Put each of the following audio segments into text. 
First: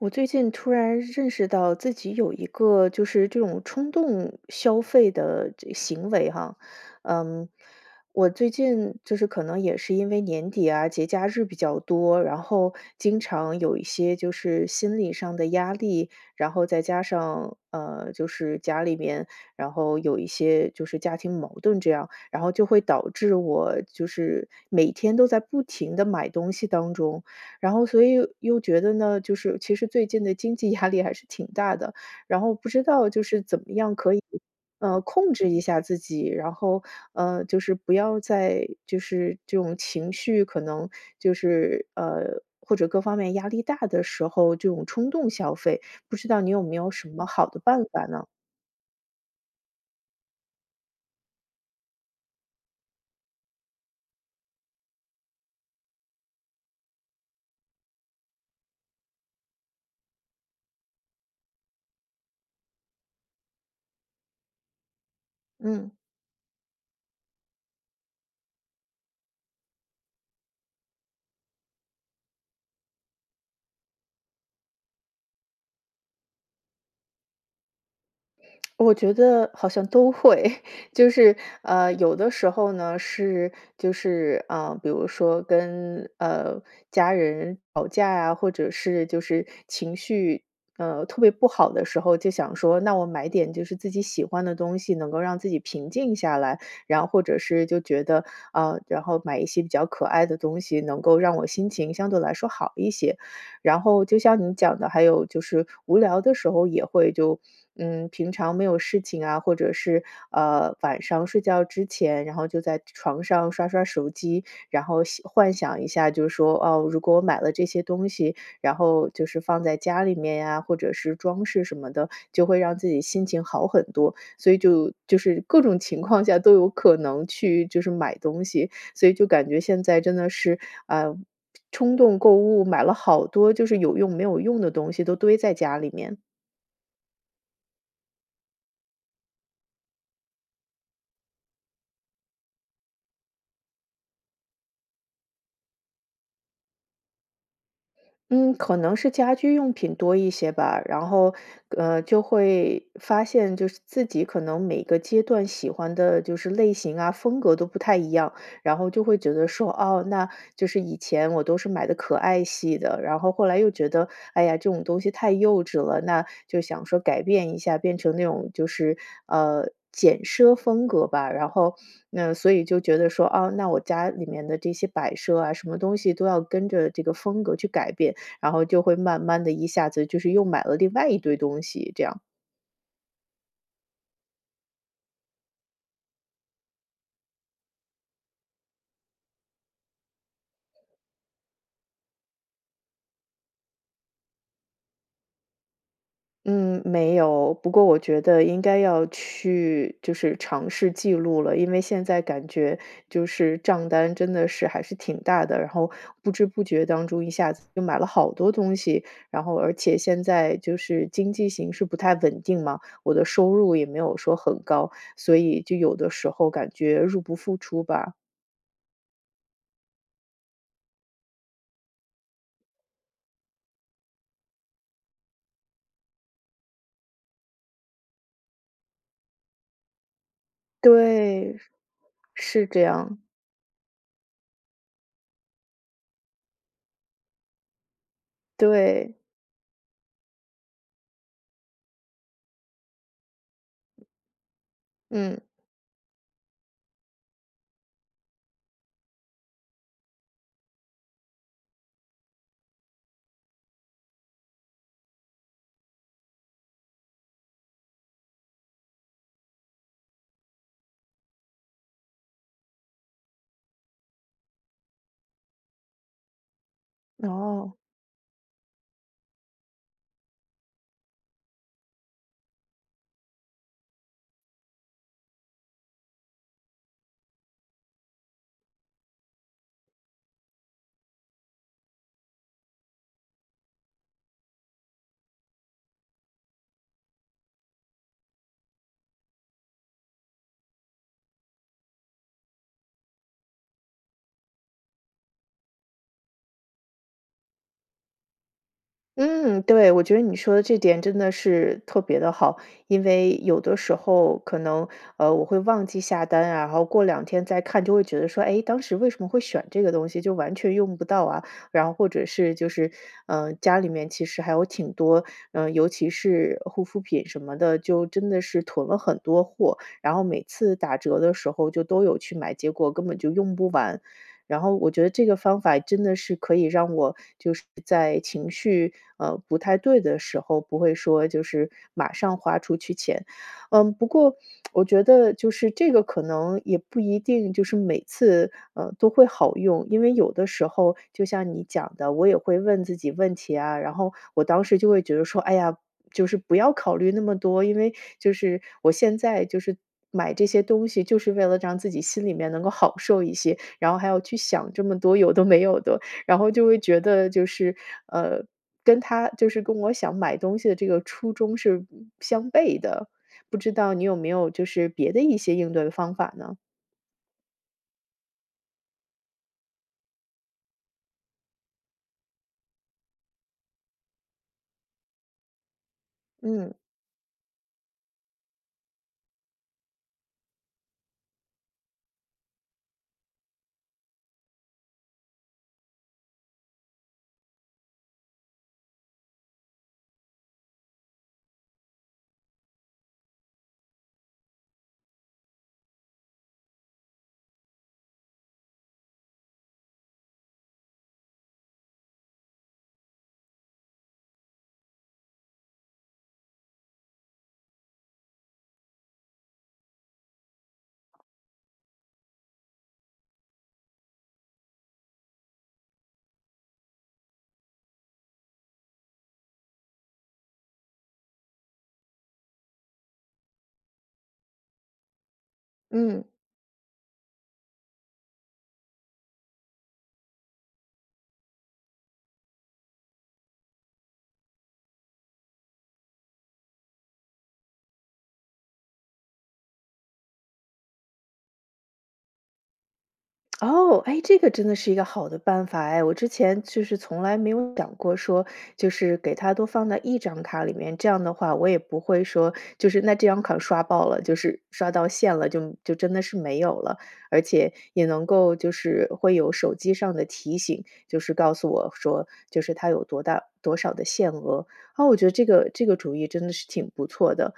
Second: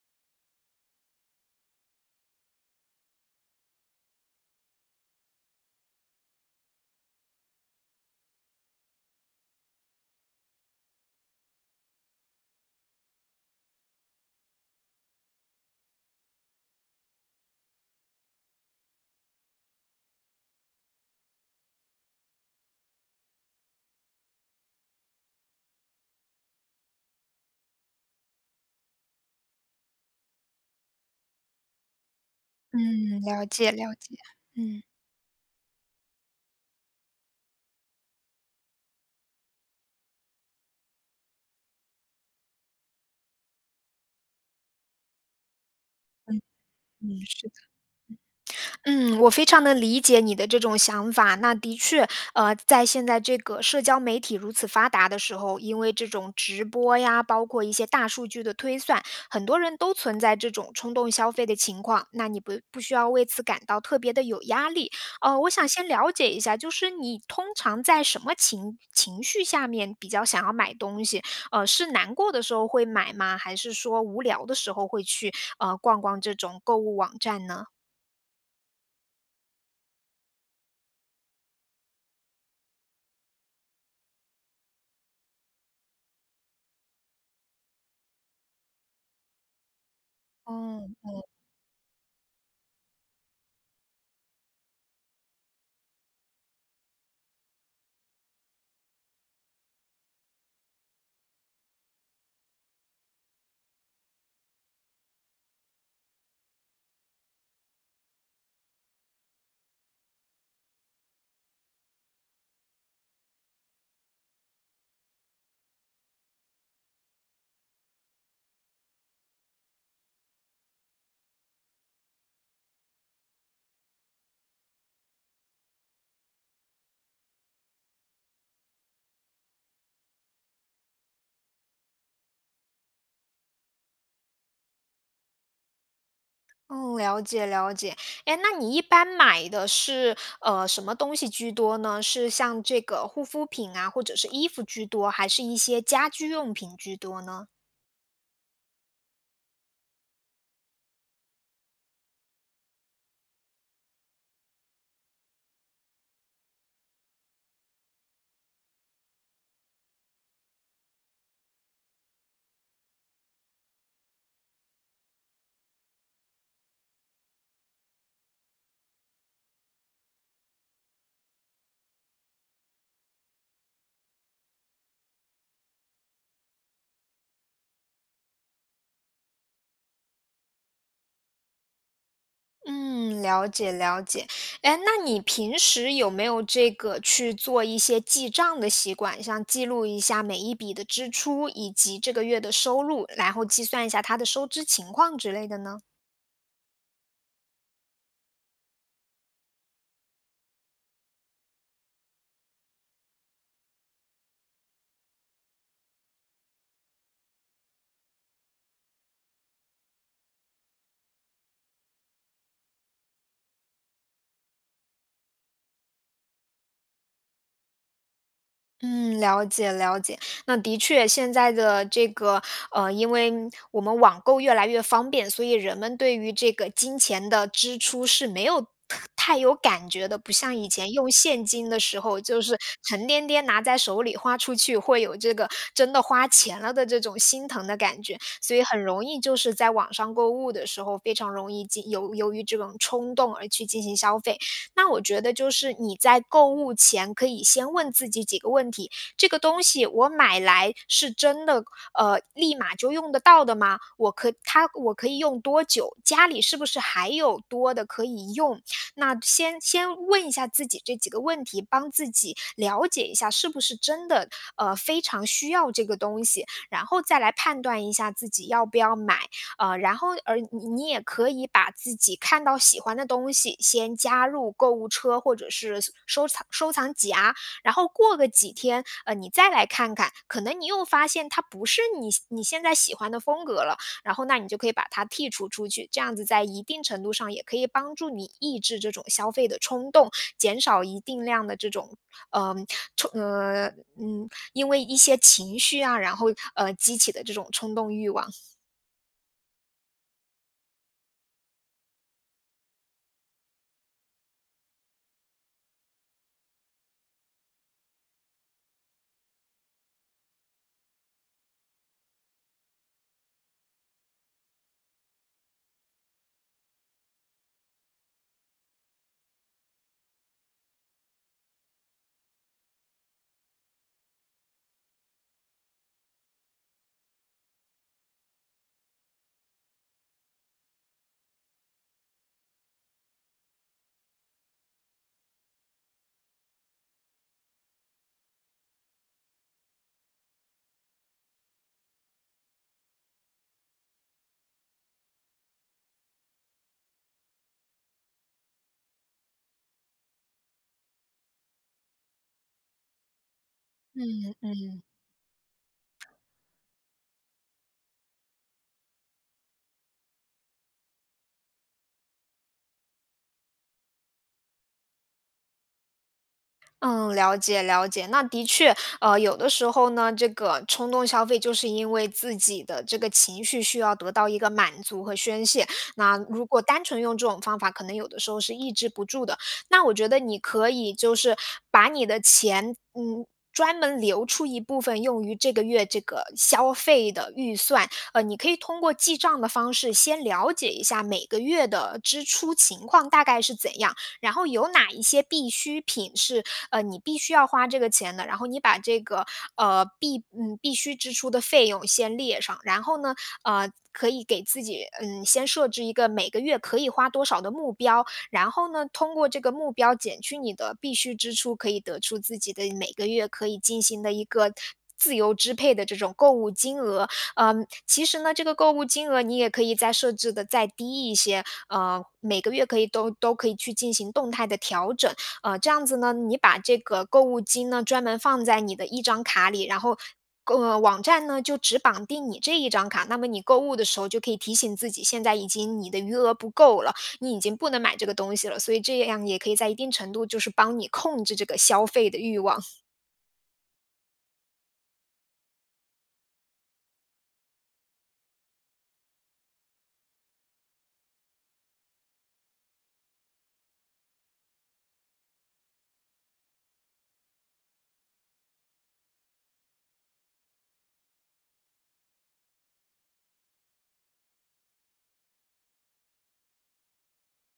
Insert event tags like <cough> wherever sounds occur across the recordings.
我最近突然认识到自己有一个就是这种冲动消费的这行为哈，嗯，我最近就是可能也是因为年底啊，节假日比较多，然后经常有一些就是心理上的压力。然后再加上，呃，就是家里面，然后有一些，就是家庭矛盾这样。然后就会导致我，就是每天都在不停地买东西当中，然后所以，又觉得呢，就是其实最近的经济压力还是挺大的，然后不知道嗯，就是了怎么解，了样可解，以，嗯。呃，控制一下自己。然后呃，就是不要在就是这种情绪，可能就是呃，或者各方面压力大的时候这种冲动消费，不知嗯，道你有没有嗯，什么好是的。的办法呢？嗯。嗯，我非常能理解你的这种想法。那的确，呃，在现在这个社交媒体如此发达的时候，因为这种直播呀，包括一些大数据的推算，很多人都存在这种冲动消费的情况。那你不不需要为此感到特别地有压力。嗯，我想先嗯。了解一下，就是你通常在什么情情绪下面比较想要买东西，呃，是难过的时候会买吗？还是说无聊的时候会去，嗯，逛逛这种购物网站呢？我觉得好像都会，就是，呃，有的时候呢是就是，啊，比如说跟，呃，家人吵架呀，或者是，就是情绪，嗯，呃，特嗯。别不好的时候，就想说，那我买点，就是自己喜欢的东西，能够让自己平静下来，然后或者是就觉得，啊，然后买一些比较可爱的东西，能够让我心情相对来说好一些。然后就像你讲的，还有就是无聊的时候也会就嗯，平常没有事情啊，或者是，呃，晚上睡觉之前，然后就在床上刷刷手机，然后想幻想一下就说：“哦，如果我买了这些东西，然后就是放在家里面呀，或者是装饰什么的，就会让自己心情好很多。”所以就就是各种情况下，都有可能去就是买东西，所以就感觉现在真的是，啊，冲动购物买了好多，就是有用、没有用的东西都堆在家里面。嗯，了解了解，哎，那你一般买的是，呃，什么东西居多呢？是像这个护肤品啊，或者是衣服居多，还是一些家居用品居多呢？嗯，可能是家居用品多一些吧。然后，呃，就会发现就是自己可能每个阶段喜欢的就是类型啊、风格都不太一样。然后就会觉得说：“哦，那，就是以前我都是买的可爱系的。”然后后来又觉得：“哎呀，这种东西太幼稚了。”那，就想说改变一下，变成那种就是，呃，简奢风格吧。然后嗯，所以就觉得说：“啊，那我家里面的这些摆设啊，什么东西都要跟着这个风格去改变。”然后就会慢慢地一下子就是又买了另外一堆东西，这样。嗯。了解，了解。诶，那你平时有没有这个去做一些记账的习惯？像记录一下每一笔的支出，以及这个月的收入，然后计算一下它的收支情况之类的呢？嗯，没有。不过我觉得应该要去，就是尝试记录了，因为现在感觉，就是账单真的是，还是挺大的。然后不知不觉当中一下子又买了好多东西，然后而且现在就是经济形势不太稳定嘛，我的收入也没有说很高，所以就有的时候感觉入不敷出吧。嗯，了解，了解。那的确现在的这个，呃，因为我们网购越来越方便，所以人们对于这个金钱的支出是没有太太有感觉的。不像以前用现对，金是的时候，就是是这沉样。甸甸拿在手里花出去，会有这个真的花钱了的这种心疼的感觉。所以很容对。易就是在网上购物的时候，非常容易进由由于这种冲动而去进行消费。那我觉得嗯。就是你在购物前可以先问自己几个问题，这个东西我买来是真的，呃，立马就用得到的吗？我可它，我可以用多久？家里是不是还有多的可以用？那先先问一下自己这几个问题，帮自己了解一下是不是真的，呃，非常需要这个东西？然后再来判哦。断一下自己要不要买。呃，然后，呃，你你也可以把自己看到喜欢的东西先加入购物车，或者是搜收藏收藏夹，然后过个几天，呃，你再来看看，可能你又发现它不是你现你现在喜欢的风格了，然后那你就可以把它剔除出去。这样子在一定程度上也可以帮助你抑制这种消费的冲动，减少一定量的这种，呃冲呃，嗯，因为一些情绪啊，然后，呃，激起的这种冲动欲望。嗯，对，我觉得你说的这点真的是特别地好。因为有的时候可能，呃，我会忘记下单啊，然后过两天再看就会觉得说，哎，当时为什么会选这个东西，就完全用不到啊，然后或者是就是，呃，家里面其实还有挺多，嗯，尤其是护肤品什么的，就真的是囤了很多货，然后每次打折的时候就都有去买，结果根本就用不完。然后我觉得这个方法真的是可以让我就是在情绪，呃，不太对的时候，不会说就是马上花出去钱。嗯，不过 <smacks lips> 我觉得就是这个可能也不一定就是每次，呃，都会好用，因为有的时候就像你讲的，我也会问自己问题啊，然后我当时就会觉得说：“哎呀，就是不要考虑那么多。”因为就是我现在就是，买这些东西就是为了让自己心里面能够好受一些，然后还要嗯，去想嗯。这么多有的没有的，然后就会觉得就是，呃，跟它就是跟我想买东西的这个初衷是，嗯，相悖的，不知道你有没有就是别的一些应对的方法呢？嗯，了解了解。那的确，呃，有的时候呢，这个冲动消费就是因为自己的这个情绪需要得到一个满足和宣泄，那如果嗯。单纯用这种方法，可能有的时候是抑制不住的。那我觉得你可以就是把你的钱，嗯，专门留出一部分用于这个月这个消费的预算。呃，你可以通过记账的方式先了解一下每个月的支出情况大概是怎样，然后有哪一些必需品是，呃，你必须要花这个钱的，然后你把这个，呃，必嗯，必需支出的费用先列上，然后呢，呃，可以给自己，嗯，先设置一个每个月可以花多少的目标，然后呢，通过这个目标减去你的必需支出，可以得出自己的每个月可以进行的一个自由支配的这种购物金额。呃，其实呢，这个购物金额你也可以再设置得再低一些，呃，每个月可以都都可以去进行动态的调整。呃，这样子呢，嗯。你把这个购物金呢，专门放在你的一张卡里，然后购呃，网站呢，就只绑定你这一张卡，那么你购物的时候就可以提醒自己，现在已经你的余额不够了，你已经不能买这个东西了，所以这样也可以在一定程度就是帮你控制这个消费的欲望。哦，哎，这个真的是一个好的办法哎，我之前就是从来没有想过说，就是给它都放在一张卡里面，这样的话我也不会说就是那这张卡刷爆了，就是刷到线了，就就真的是没有了，而且也能够就是会有手机上的提醒，就是告诉我说，就是它有多大多少的限额。啊，我觉得这个这个主意真的是挺不错的。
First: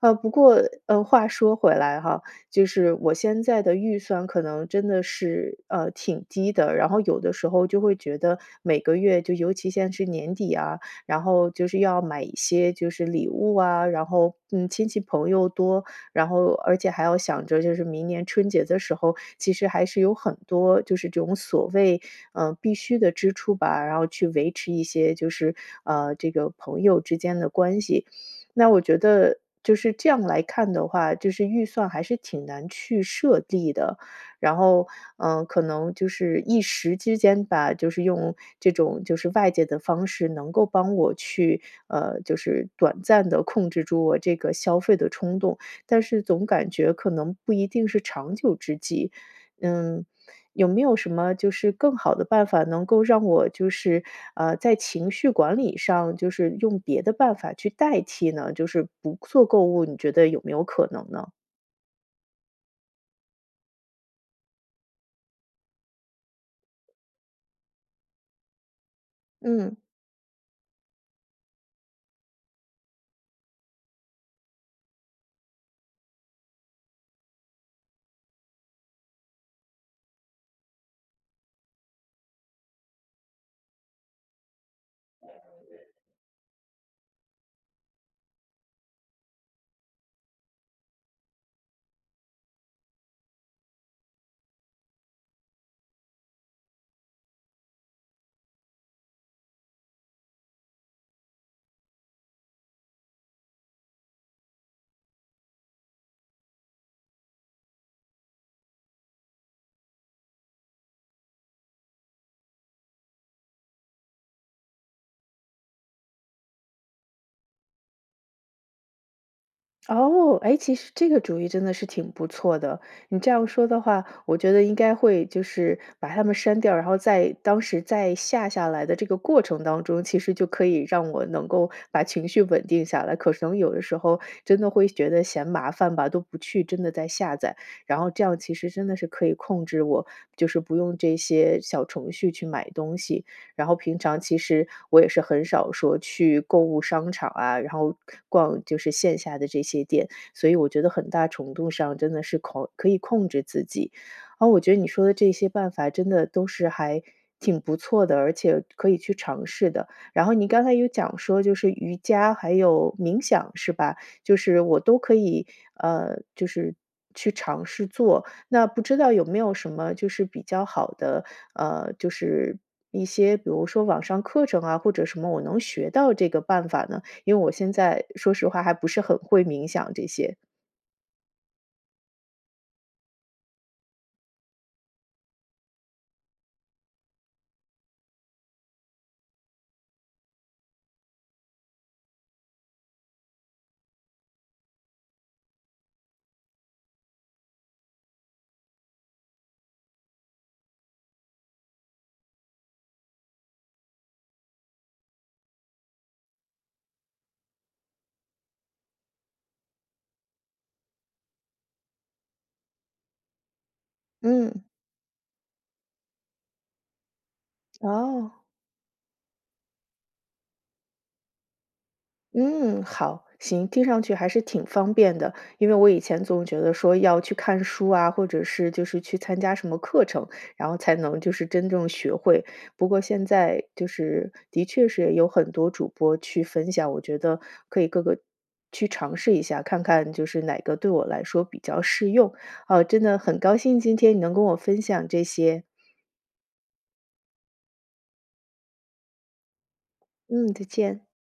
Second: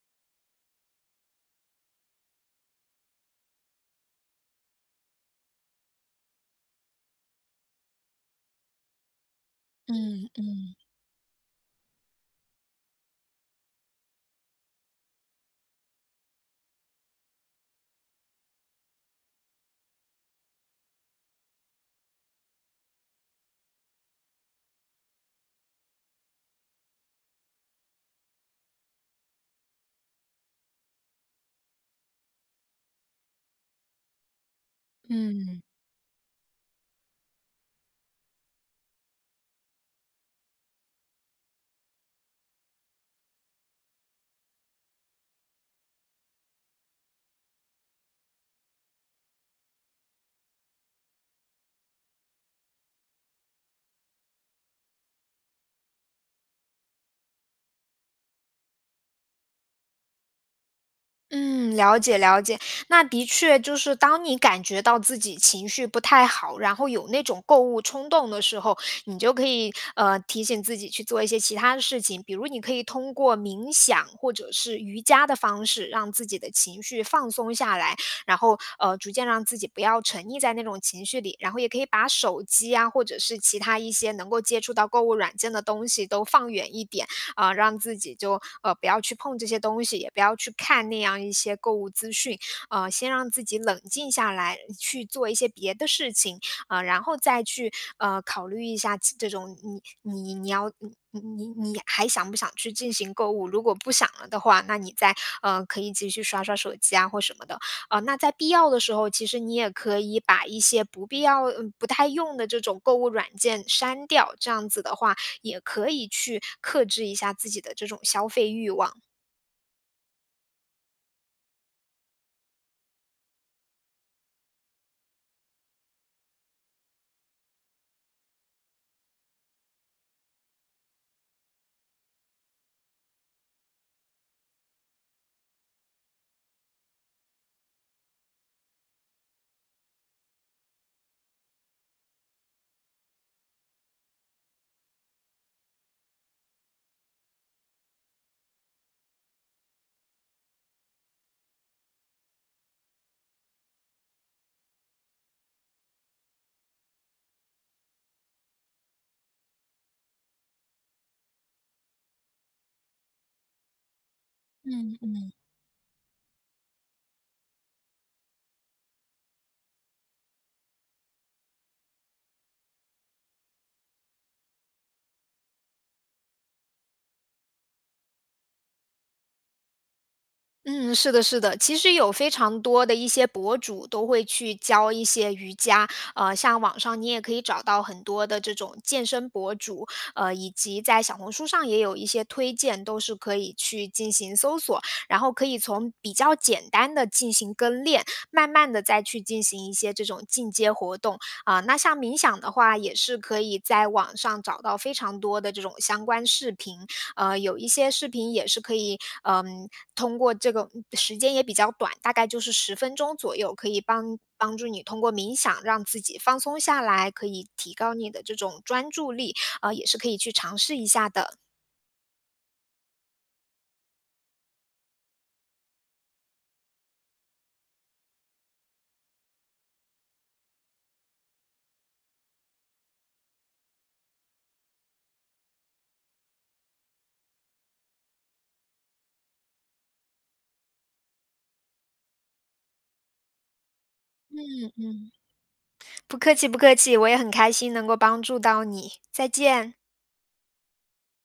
啊，不过，呃，话说回来哈，就是我现在的预算可能真的是，啊，挺低的，然后有的时候就会觉得每个月就尤其现在是嗯，年底嗯。呀，然后就是要买一些就是礼物啊，然后，嗯，亲戚朋友多，然后而且还要想着就是明年春节的时候，其实还是有很多就是这种所谓，嗯，必需的支出吧，然后去维持一些就是，啊，这个朋友之间的关系。那我觉得就是这样来看的话，就是预算还是挺难去设计的，然后呃，可嗯。能就是一时之间吧，就是用这种就是外界的方式能够帮我去呃，就是短暂地控制住我这个消费的冲动，但是总感觉可能不一定是长久之计。嗯，有没有什么就是更好的办法能够让我就是，呃，在情绪管理上就是用别的办法去代替呢，就是不做购物，你觉得有没有可能呢？嗯，了解，了解，那的确就是当你感觉到自己情绪不太好，然后有那种购物冲动的时候，你就可以，嗯。呃，提醒自己去做一些其它的事情，比如你可以通过冥想或者是瑜伽的方式，让自己的情绪放松下来，然后，呃，逐渐让自己不要沉溺在那种情绪里，然后也可以把手机呀，或者是其它一些能够接触到购物软件的东西都放远一点，呃，让自己就，啊，不要去碰这些东西，不要去看那样一些购物资讯，呃，先让自己冷静下来，去做一些别的事情，呃，然后再去，呃，考虑一下其这种你你你要你你你你还想不想去进行购物，如果不想了的话，那你再，呃，可以继续刷刷手机啊或什么的。啊那在必要的时候，其实你也可以把一些不必要呃，不太用的这种购物软件删掉，这样子的话，也可以去克制一下自己的这种消费欲望。哦，哎，其实这个主意真的是挺不错的，你这样说的话，我觉得应该会就是把它们删掉，然后在当时在下下来的这个过程当中，其实就可以让我能够把情绪稳定下来，可是能有的时候真的会觉得嫌麻烦吧，都不去真的在下载，然后这样其实真的是可以控制我就是不用这些小程序去买东西。然后平常其实我也是很少说去购物商场啊，然后逛就是线下的这些店，所以我觉得很大程度上真的是可可以控制自己。嗯，我觉得你说的这些办法真的都是还挺不错的，而且可以去尝试的。然后你刚才有讲说就是瑜伽还有冥想是吧？就是我嗯，都可嗯。以，呃，就是去尝试做，那不知道有没有什么，就是比较好的，呃，就是一些，比如说网上课程啊，或者什么我能学到这个办法呢？因为我现在说实话还不是很会冥想这些。嗯，是的是的，其实有非常多的一些博主都会去教一些瑜伽。呃，像网上你也可以找到很多的这种健身博主，呃，以及在小红书上也有一些推荐，都是可以去进行搜索。然后可以从比较简单的进行跟练，慢慢地再去进行一些这种进阶活动。啊，那像冥想的话，也是可以在网上找到非常多的这种相关视频，呃，有一些视频也是可以，呃，通过这个时间也比较短，大概就是10分钟左右，可以帮帮嗯。助你通过冥想让自己放松下来，可以提高你的这哦。种专注力，啊，也是可以去尝试一下的。嗯，好，行，听上去还是挺方便的。因为我以前总觉得说要去看书啊，或者是，就是去参加什么课程，然后才能，就是真正学会，不过现在，就是，的确是有很多主播去分享，我觉得可以各个去尝试一下，看看就是哪个对我来说比较适用。啊，真的很高兴今天你能跟嗯，嗯，我分享这些。不客气不客气，我也很开心能够帮助到你，再见。嗯，再见。